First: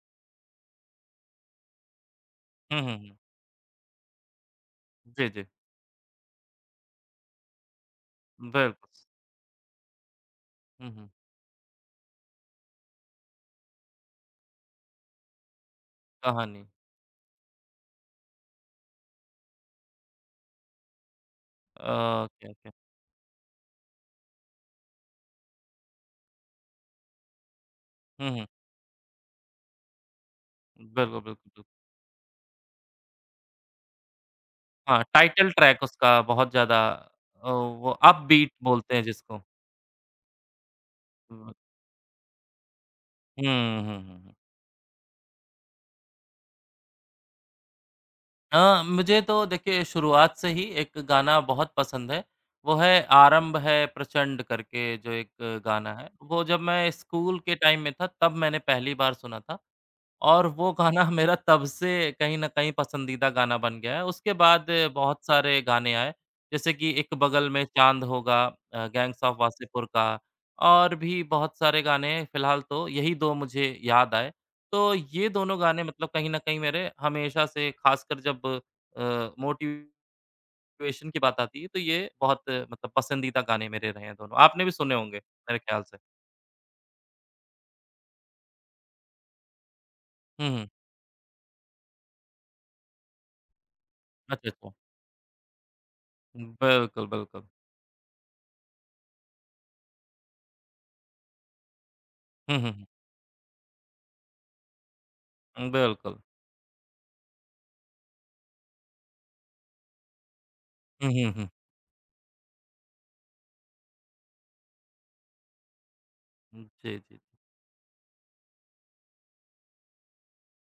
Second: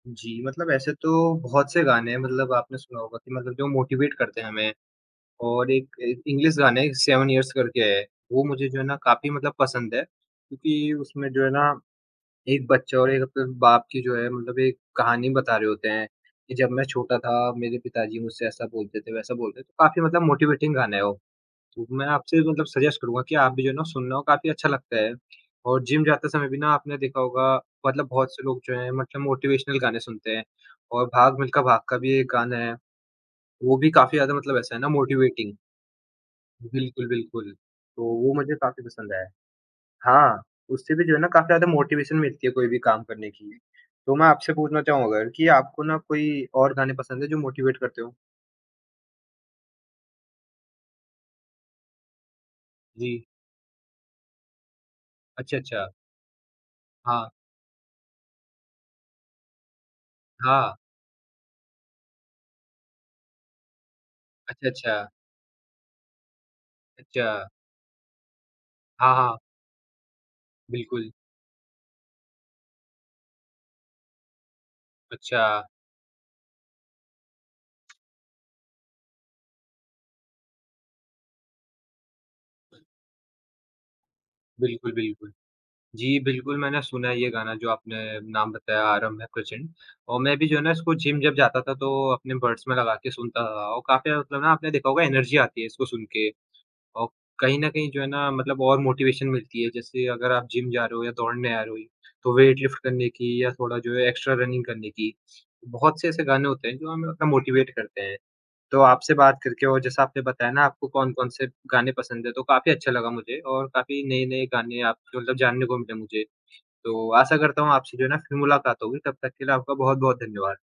जी, मतलब ऐसे तो बहुत से गाने हैं मतलब आपने हुँ, हुँ, सुना हुँ। होगा कि मतलब जो मोटीवेट करते हैं हमें। जी, जी। और एक ए इंग्लिश गाने सेवन इयर्स करके है, वो मुझे जो है बिल्कुल। ना काफ़ी मतलब पसंद है, हुँ, क्योंकि हुँ। उसमें जो है ना 1 बच्चा और 1 अपने बाप की जो है मतलब एक कहानी बता रहे होते हैं कि कहानी। जब मैं छोटा था मेरे पिताजी मुझसे ऐसा बोलते थे वैसा बोलते थे, काफ़ी मतलब मोटिवेटिंग गाना है वो। तो मैं अ, आपसे ओके, मतलब ओके। सजेस्ट करूँगा कि आप भी जो है ना सुनना वो काफ़ी अच्छा लगता है और जिम जाते समय भी ना आपने देखा होगा मतलब हुँ, बहुत से हुँ। लोग जो है मतलब मोटिवेशनल गाने सुनते हैं और बिल्कुल, बिल्कुल, भाग मिल्खा बिल्कुल। भाग का भी एक गाना है, वो भी काफ़ी ज़्यादा मतलब ऐसा है ना हाँ, टाइटल मोटिवेटिंग। ट्रैक उसका बहुत ज़्यादा बिल्कुल, अ, बिल्कुल, वो तो अप वो बीट मुझे काफ़ी बोलते हैं पसंद है। जिसको। हाँ, उससे भी जो है ना हुँ। काफ़ी हाँ। ज़्यादा मोटिवेशन मिलती है कोई भी काम करने हुँ, की, हुँ, तो हुँ, मैं हुँ। आपसे पूछना चाहूँ अगर कि आपको ना कोई और गाने पसंद है जो मोटिवेट करते हो? हाँ, मुझे तो देखिए शुरुआत से ही 1 गाना बहुत पसंद है, वो है जी। "आरंभ है प्रचंड" करके जो अच्छा, एक अच्छा। गाना है। वो जब मैं हाँ। स्कूल के टाइम में था तब मैंने पहली बार सुना था और वो हाँ। गाना मेरा तब से कहीं न कहीं पसंदीदा गाना बन गया है। उसके बाद अच्छा, अच्छा। बहुत सारे गाने आए जैसे कि "एक अच्छा। बगल में चाँद होगा", अ, हाँ, गैंग्स ऑफ हाँ। वासेपुर का, और बिल्कुल। भी बहुत सारे गाने फिलहाल तो यही 2 मुझे याद आए। तो ये दोनों अच्छा। गाने मतलब कहीं न कहीं मेरे हमेशा से ख़ासकर जब अ, मोटिवेशन की बात आती है तो ये बहुत मतलब पसंदीदा गाने मेरे रहे हैं दोनों, आपने भी बिल्कुल, सुने होंगे, बिल्कुल, मेरे ख्याल से। जी, बिल्कुल, मैंने सुना है ये गाना जो आपने नाम बताया आरंभ है प्रचंड औ मैं भी हुँ, जो है हुँ। ना इसको जिम जब जाता था तो अपने बड्स में लगा के सुनता था और काफ़ी ज़्यादा मतलब अच्छा, ना आपने अच्छा। देखा होगा एनर्जी आती है इसको सुनके, हुँ, बिल्कुल, औ बिल्कुल। कहीं न कहीं जो है ना मतलब और मोटिवेशन मिलती है जैसे अगर आप जिम जा रहे हो या दौड़ने आ रहे हो ही तो हुँ, वेट लिफ्ट हुँ। करने की या थोड़ा जो है एक्स्ट्रा रनिंग करने की, हुँ, बहुत से बिल्कुल। ऐसे गाने होते हैं जो हमें उतना मोटीवेट करते हैं। तो आपसे बात करके और जैसा आपने बताया ना आपको हुँ, कौन-कौन हुँ, से हुँ। गाने पसंद है तो काफ़ी अच्छा लगा मुझे और काफ़ी नए-नए गाने आप जो मतलब जानने को मिले मुझे, हुँ। जी, तो जी। आशा करता हूँ आपसे जो है ना फिर मुलाकात होगी तब तक के लिए आपका बहुत-बहुत धन्यवाद।